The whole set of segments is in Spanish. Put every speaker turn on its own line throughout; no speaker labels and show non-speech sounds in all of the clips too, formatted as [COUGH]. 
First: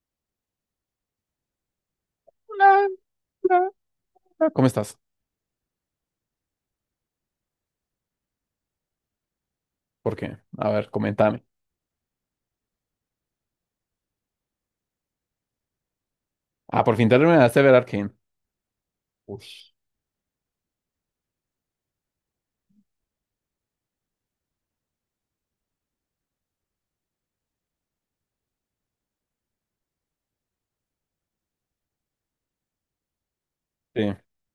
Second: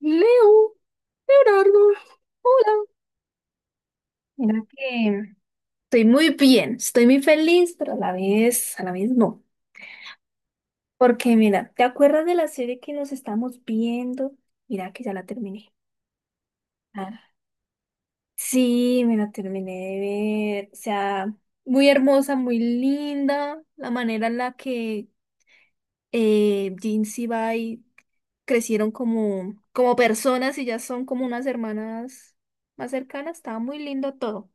Leo, Leonardo,
[LAUGHS]
hola.
Ah, ah,
Mira
¿Cómo estás?
que estoy muy bien, estoy muy feliz, pero a la vez no.
¿Por qué? A ver,
Porque
coméntame.
mira, ¿te acuerdas de la serie que nos estamos viendo? Mira que ya la terminé.
Ah, por fin
Ah,
terminaste de ver Arcane.
sí, me la terminé de ver. O sea, muy hermosa, muy linda. La manera en la que Jin Sibai crecieron como personas y ya son como unas hermanas más cercanas. Estaba muy lindo
Sí,
todo.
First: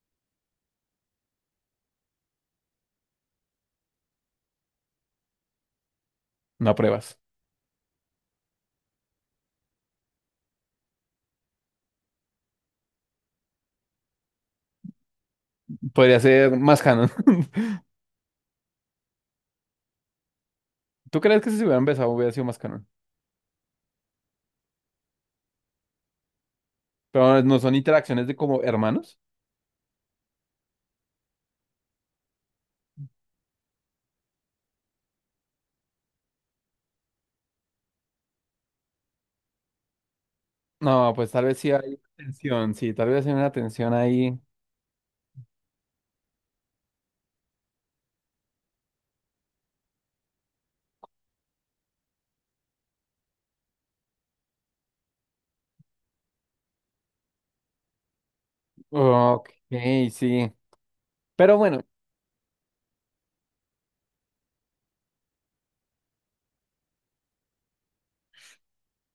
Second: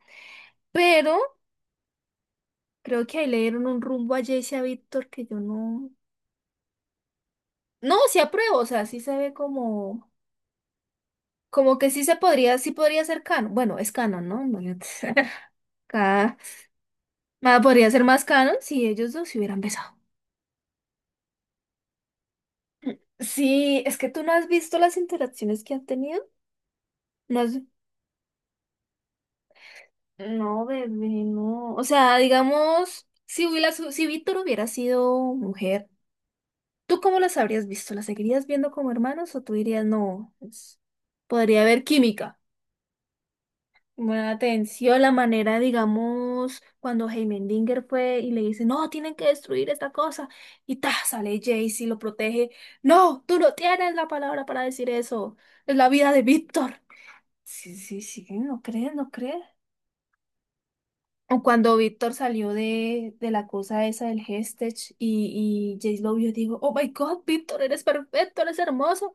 Pero creo que ahí le dieron un rumbo a Jayce y a Víctor que yo no.
no pruebas.
No, sí apruebo, o sea, sí se ve como que sí podría ser canon. Bueno, es canon, ¿no? Imagínate. [LAUGHS]
Podría
Cada-
ser más canon.
podría ser más canon si ellos dos se hubieran besado.
[LAUGHS] ¿Tú crees que si se hubiera empezado hubiera sido más canon?
Sí, es que tú no has visto las interacciones que han tenido. No
Pero no
has-
son interacciones de como hermanos.
No, bebé, no. O sea, digamos, si Víctor hubiera sido mujer, ¿tú cómo las habrías visto? ¿Las seguirías viendo como hermanos o tú dirías, no, pues,
No, pues tal vez
podría
sí
haber
hay
química?
tensión, sí, tal vez hay una tensión
Buena
ahí.
atención, la manera, digamos, cuando Heimendinger fue y le dice, no, tienen que destruir esta cosa. Y ta, sale Jace y lo protege. No, tú no tienes la palabra para decir eso. Es la vida de Víctor. Sí, sí, sí, no crees, no crees.
Ok, sí.
O
Pero
cuando
bueno,
Víctor salió de la cosa esa del Hestech y Jace lo vio, digo, oh my God, Víctor, eres perfecto, eres hermoso.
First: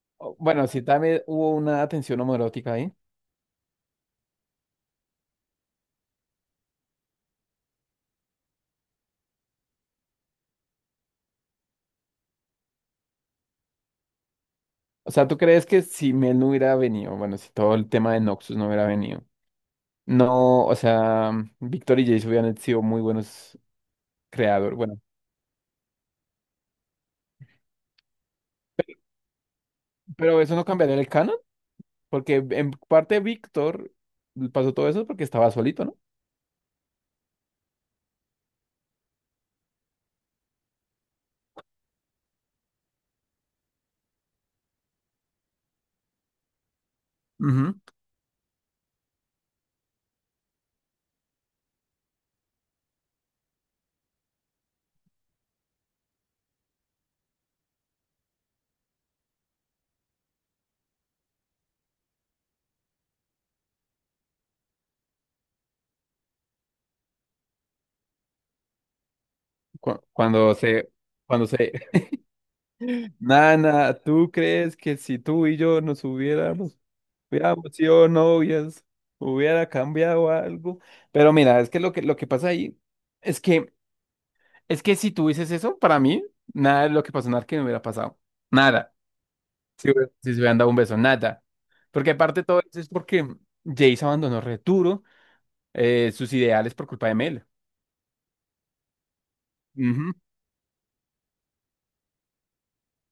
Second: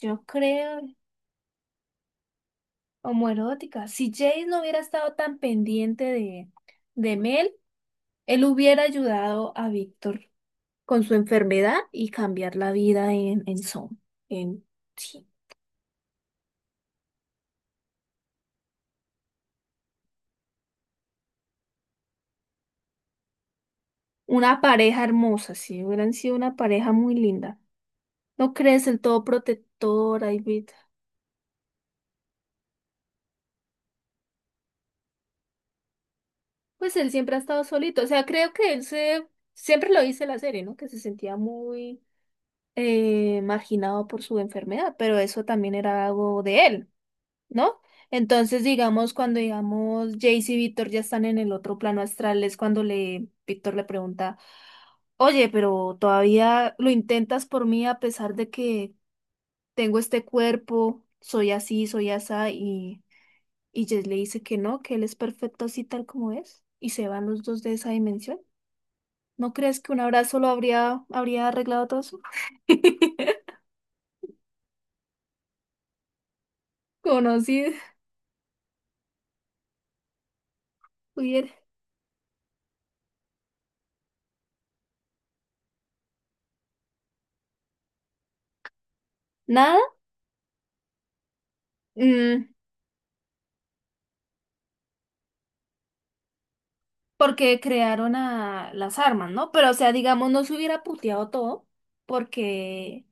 Yo
bueno,
creo,
sí también hubo una tensión homoerótica ahí.
homoerótica. Si Jace no hubiera estado tan pendiente de Mel, él hubiera ayudado a Víctor con su enfermedad y cambiar la vida en Son. En,
O
sí.
sea, ¿tú crees que si Mel no hubiera venido, bueno, si todo el tema de Noxus no hubiera venido? No, o sea, Víctor y Jace hubieran sido muy buenos
Una
creadores. Bueno,
pareja hermosa, sí, hubieran sido una pareja muy linda. ¿No crees el todo protector,
pero eso no
David?
cambiaría el canon, porque en parte Víctor pasó todo eso porque estaba solito, ¿no?
Pues él siempre ha estado solito. O sea, creo que él se... Siempre lo dice la serie, ¿no? Que se sentía muy marginado por su enfermedad, pero eso también era algo de él.
Ujú.
¿No? Entonces, digamos, cuando digamos Jace y Víctor ya están en el otro plano astral, es cuando le Víctor le pregunta, oye, pero todavía lo intentas por mí a pesar de que tengo este cuerpo, soy así, soy asá, y Jace le dice que no, que él es perfecto así tal como es, y se van los dos de esa dimensión. ¿No crees que un
Cu-
abrazo lo
Cuando se,
habría,
cuando
habría
se,
arreglado todo eso?
[LAUGHS]
[LAUGHS]
Nana, ¿tú crees que si tú y yo nos hubiéramos, hubiéramos
Conocido,
sido novias, hubiera cambiado algo? Pero
hubiera.
mira, es que lo que pasa ahí es que, es que si tú dices eso, para mí, nada de lo que pasó en Arcane hubiera pasado. Nada. Sí,
Nada.
güey. Sí se hubieran dado un beso, nada. Porque aparte de
Mm,
todo eso es porque Jace abandonó Returo, sus ideales por culpa de Mel.
Porque crearon a las armas, ¿no? Pero, o sea,
Ujú.
digamos, no se hubiera puteado todo, porque,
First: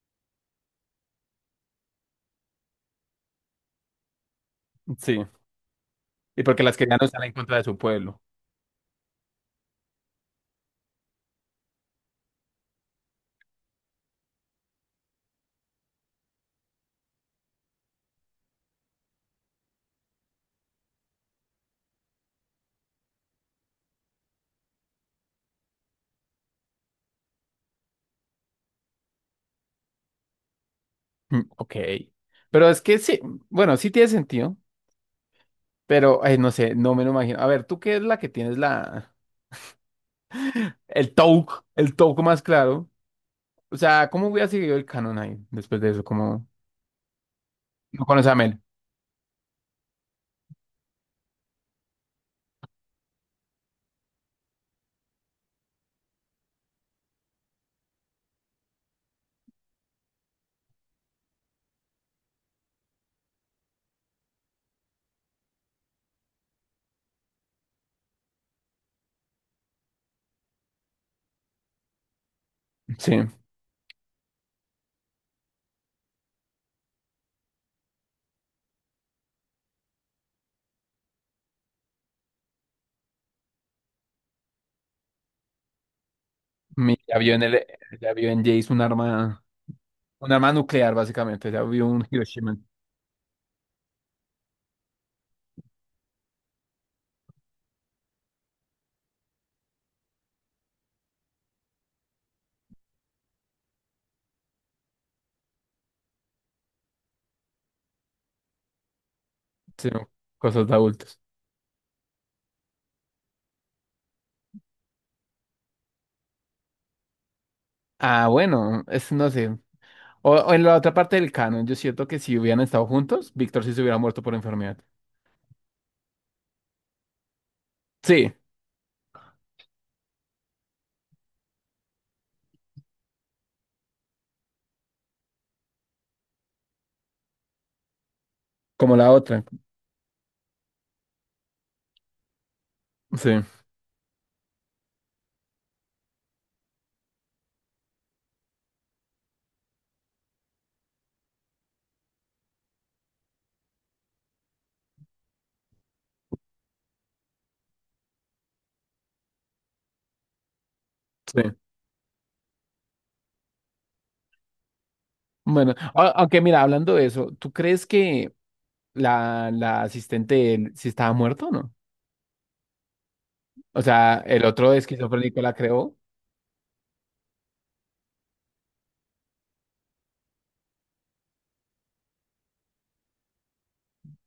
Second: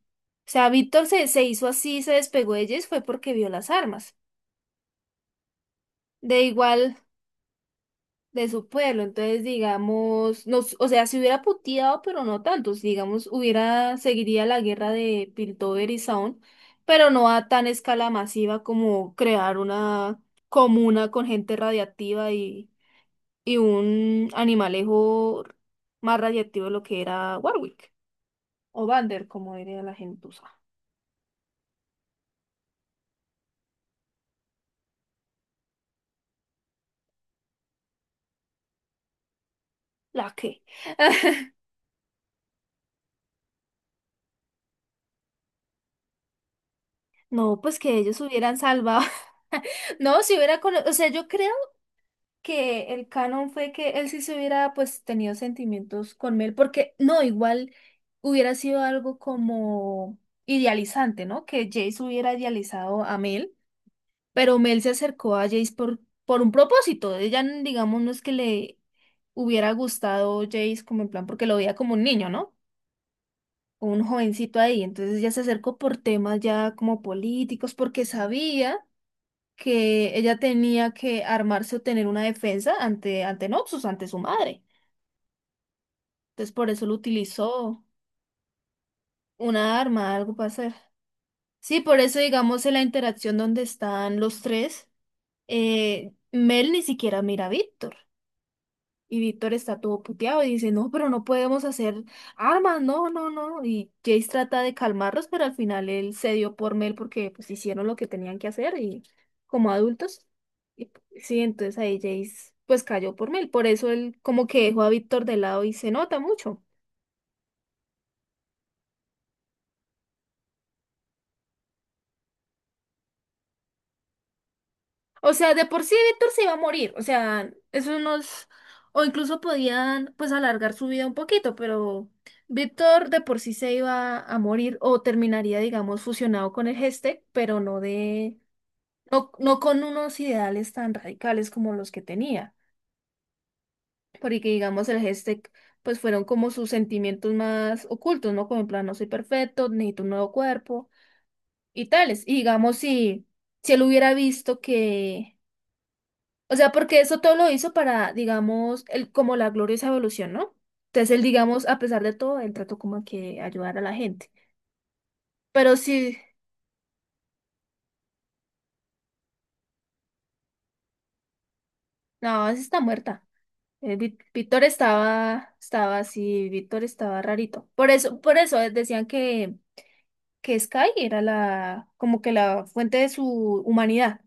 o sea, Víctor se hizo así, se despegó de ellas, fue porque vio las armas,
Sí.
de
Y porque las
igual
querían usar en contra de su pueblo.
de su pueblo. Entonces, digamos, no, o sea, se hubiera puteado, pero no tanto. Si, digamos, hubiera, seguiría la guerra de Piltover y Zaun, pero no a tan escala masiva como crear una comuna con gente radiactiva y un animalejo más radiactivo de lo que era Warwick. O Vander, como diría la gentuza.
Mm, ok. Pero es que sí, bueno, sí tiene sentido, pero ay, no sé, no me lo imagino. A ver, ¿tú qué es la que tienes la...?
¿La qué? [LAUGHS]
El Touk más claro. O sea, ¿cómo hubiera seguido el canon ahí después de eso? Como
No, pues que
no
ellos
conoce a
hubieran
Mel.
salvado. [LAUGHS] No, si o sea, yo creo que el canon fue que él sí se hubiera pues tenido sentimientos con Mel, porque no, igual hubiera sido algo como idealizante, ¿no? Que Jace hubiera idealizado a Mel. Pero Mel se acercó a Jace por un propósito. Ella, digamos, no es que le hubiera gustado Jace como en plan, porque lo veía como un niño, ¿no?
Sí.
Como un jovencito ahí. Entonces ella se acercó por temas ya como políticos, porque sabía que ella tenía que armarse o tener una defensa ante Noxus, ante su madre. Entonces por eso lo
Mi- Ya vio en el,
utilizó
ya vio en Jace un arma.
una arma,
Un
algo para
arma
hacer.
nuclear, básicamente. Ya
Sí,
vi
por
un
eso,
Hiroshima.
digamos, en la interacción donde están los tres, Mel ni siquiera mira a Víctor. Y Víctor está todo puteado y dice, no, pero no podemos hacer armas, no, no, no. Y Jace trata de calmarlos, pero al final él cedió por Mel porque pues hicieron lo que tenían que hacer y como
Sí,
adultos.
cosas de
Y,
adultos.
sí, entonces ahí Jace pues cayó por Mel. Por eso él como que dejó a Víctor de lado y se nota mucho.
Ah, bueno, es, no sé. O en la otra parte del canon, yo siento que si hubieran estado juntos, Víctor sí se hubiera muerto por enfermedad.
O sea, de por sí Víctor se iba a morir. O sea, eso
Sí,
nos... O incluso podían, pues, alargar su vida un poquito, pero Víctor de por sí se iba a morir o terminaría, digamos, fusionado con el Gestec, pero no de...
como la
No,
otra.
no con unos ideales tan radicales como los que tenía.
Sí,
Porque, digamos, el Gestec, pues, fueron como sus sentimientos más ocultos, ¿no? Como en plan, no soy perfecto, necesito un nuevo cuerpo y tales. Y, digamos, si él hubiera visto que... O sea, porque eso todo lo hizo para, digamos, el, como la gloriosa evolución, ¿no? Entonces él,
sí.
digamos, a pesar de todo, él trató como que ayudar a la gente.
Bueno,
Pero sí,
aunque mira, hablando de eso, ¿tú crees que la asistente de él sí estaba muerto o no?
no, esa está muerta.
O sea, el
Víctor
otro esquizofrénico la
estaba,
creó.
estaba así, Víctor estaba rarito. Por eso decían que Sky era la, como que la fuente de su humanidad.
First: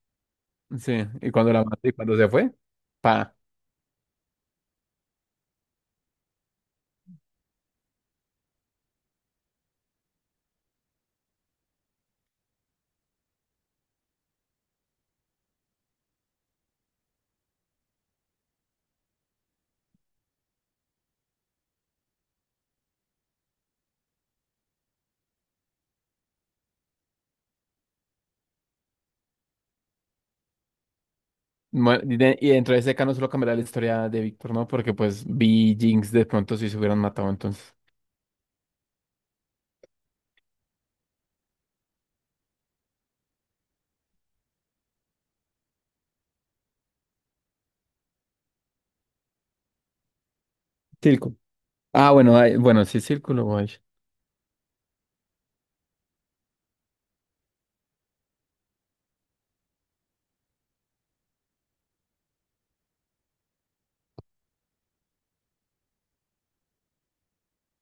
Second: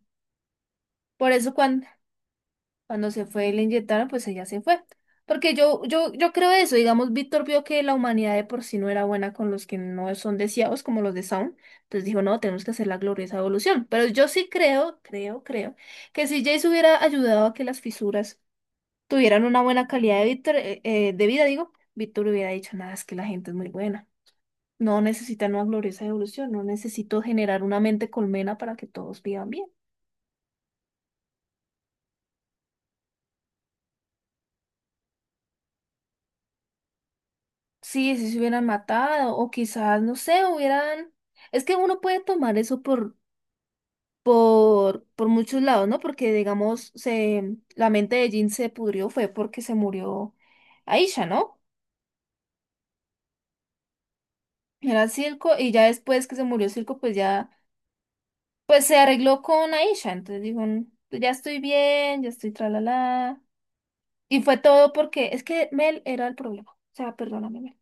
Sí,
Por
y
eso
cuando la
cuando,
mató y cuando se fue,
Cuando se
pa.
fue y le inyectaron, pues ella se fue. Porque yo creo eso, digamos, Víctor vio que la humanidad de por sí no era buena con los que no son deseados, como los de Sound, entonces dijo, no, tenemos que hacer la gloriosa evolución. Pero yo sí creo, que si Jace hubiera ayudado a que las fisuras tuvieran una buena calidad de Víctor, de vida, digo, Víctor hubiera dicho, nada, es que la gente es muy buena. No necesitan una gloriosa evolución, no necesito generar una mente colmena para que todos vivan bien.
Bueno, y dentro de ese caso no solo cambiará la historia de Víctor, ¿no? Porque pues Vi y Jinx de pronto si se hubieran matado entonces.
Sí, si se hubieran matado o quizás, no sé, hubieran... Es que uno puede tomar eso por muchos lados, ¿no? Porque, digamos, la mente de Jin se pudrió fue porque se murió Aisha,
Tilco.
¿no?
Ah, bueno, ay, bueno, sí, Círculo, guay.
Era Silco y ya después que se murió Silco, pues ya, pues se arregló con Aisha. Entonces dijo, "Mm, pues ya estoy bien, ya estoy tralala". Y fue todo porque es que Mel era el problema. O sea, perdóname, Mel.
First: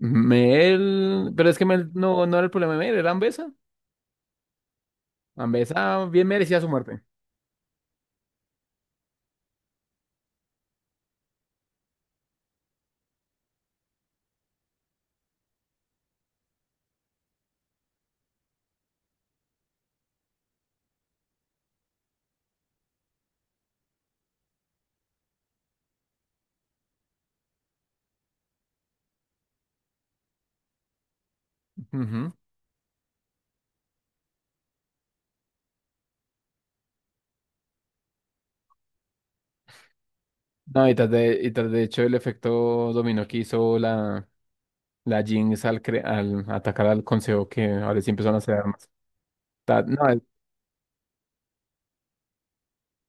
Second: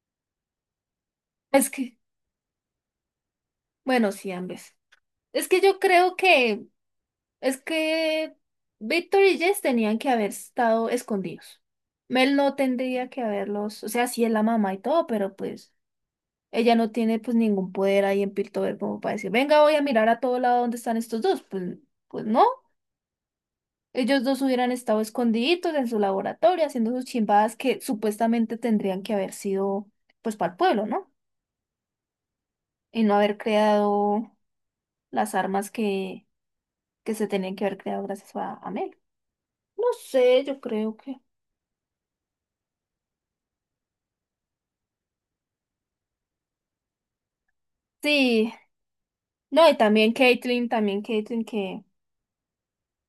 Mel, pero es que
Es
Mel
que,
no, no era el problema de Mel, era Ambesa.
bueno, sí, ambas. Es que yo
Ambesa
creo
bien merecía
que...
su muerte.
Es que Víctor y Jess tenían que haber estado escondidos. Mel no tendría que haberlos, o sea, sí es la mamá y todo, pero pues ella no tiene pues ningún poder ahí en Piltover como para decir, venga, voy a mirar a todo lado donde están estos dos. Pues no, ellos dos hubieran estado escondiditos en su laboratorio haciendo sus chimbadas que supuestamente tendrían que haber sido pues para el pueblo, ¿no?
Ujú.
Y no haber creado las armas que se tenían que haber creado gracias a Mel. No sé, yo
No, y
creo que...
tras de hecho el efecto dominó que hizo la Jinx al, al atacar al consejo, que ahora sí empezaron a
Sí,
hacer armas.
no, y
Ta- no,
También Caitlyn que,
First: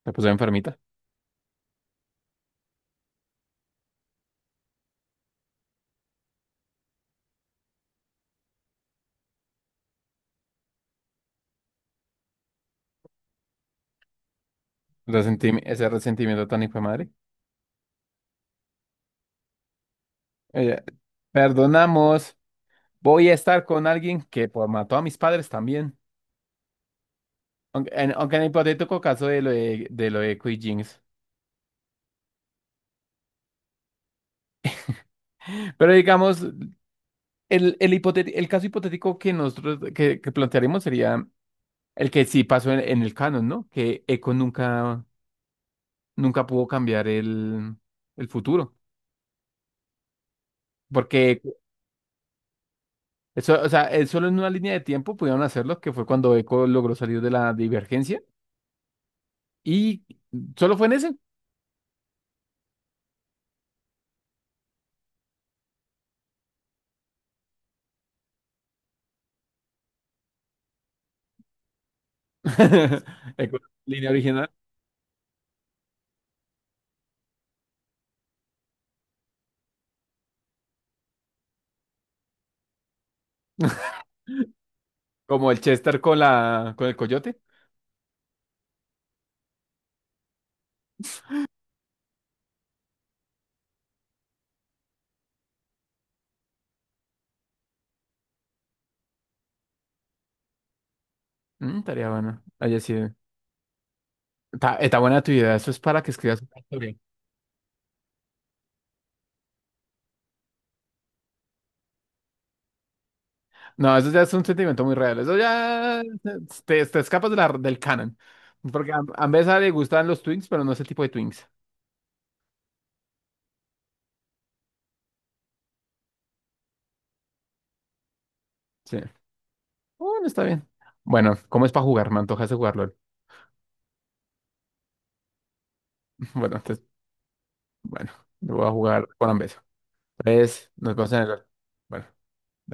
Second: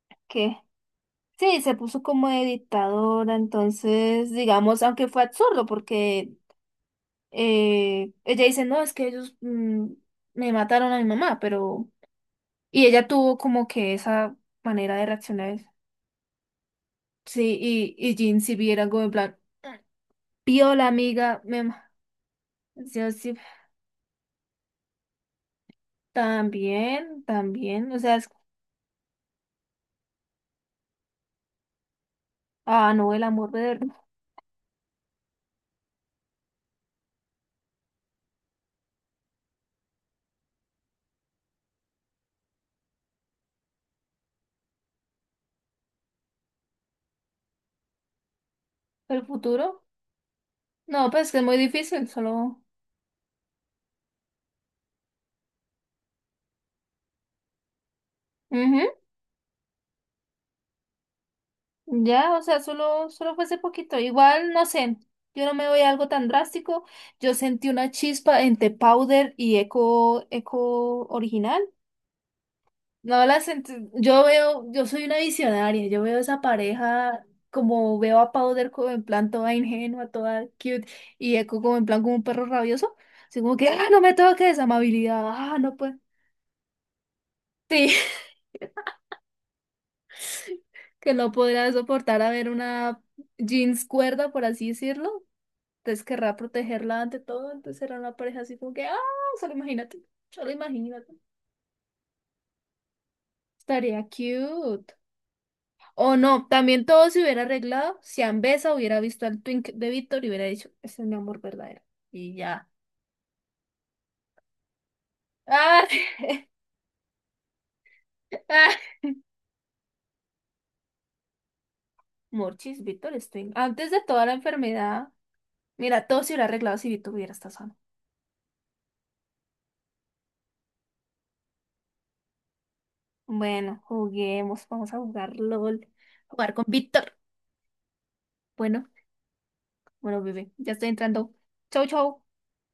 la puso
que
enfermita.
sí, se puso como de dictadora, entonces, digamos, aunque fue absurdo, porque ella dice, no, es que ellos me mataron a mi mamá, pero... Y ella tuvo como que esa manera de reaccionar,
Ese resentimiento tan hijo de madre.
sí, y Jin si viera algo en plan, pío
Ella,
la amiga, me... ma-.
perdonamos.
Yo
Voy a
sí,
estar con alguien que pues, mató a mis padres también.
también, también, o sea,
Aunque en el hipotético caso de de lo de Quick Jinx.
ah, no, el amor
Pero digamos, el caso hipotético que que plantearemos sería el que sí pasó en el canon, ¿no? Que Echo nunca, nunca pudo cambiar el futuro.
del futuro, no, pues que
Porque
es muy difícil, solo...
eso, o sea, él solo en una línea de tiempo pudieron hacerlo, que fue cuando Echo logró salir de la divergencia.
Ujú.
Y solo fue en ese.
Ya, o sea, solo fue ese poquito. Igual, no sé, yo no me voy a algo tan drástico. Yo sentí una chispa entre powder y eco original.
[LAUGHS]
No la
Echo,
sentí.
línea
Yo
original.
veo, yo soy una visionaria. Yo veo esa pareja como veo a powder como en plan toda ingenua, toda cute, y eco como en plan como un perro rabioso. Así como que, ah, no me toques, amabilidad.
Como
Ah,
el
no pues.
Chester con la con el coyote.
Sí, [LAUGHS] que no podría soportar a ver una jeans cuerda, por así decirlo. Entonces querrá protegerla ante todo, entonces era una pareja así como que, ah, solo imagínate, solo imagínate.
Mm, estaría bueno. Oye, sí.
Estaría cute.
Está buena tu idea. Eso es para que
O
escribas
no,
una
también
historia.
todo se hubiera arreglado si Ambesa hubiera visto al Twink de Víctor y hubiera dicho, ese es mi amor verdadero. Y ya.
No, eso ya es un sentimiento muy real. Eso
¡Ah!
ya
[LAUGHS]
te escapas de del canon.
¡Ah!
Porque a Mbesa le gustan los Twinks, pero no ese tipo de Twinks.
Morchis, Víctor es Twink. Antes de toda la enfermedad, mira, todo se hubiera arreglado si Víctor hubiera estado sano.
Sí. Bueno, está bien. Bueno, ¿cómo es para jugar? Me antojas de jugarlo. [LAUGHS]
Bueno, juguemos, vamos a jugar LOL, jugar
Bueno,
con
entonces,
Víctor.
bueno, lo voy a
Bueno,
jugar con Ambesa.
bueno, bebé,
Entonces,
ya estoy
nos vamos
entrando.
a...
Chau,
Bueno.
chau.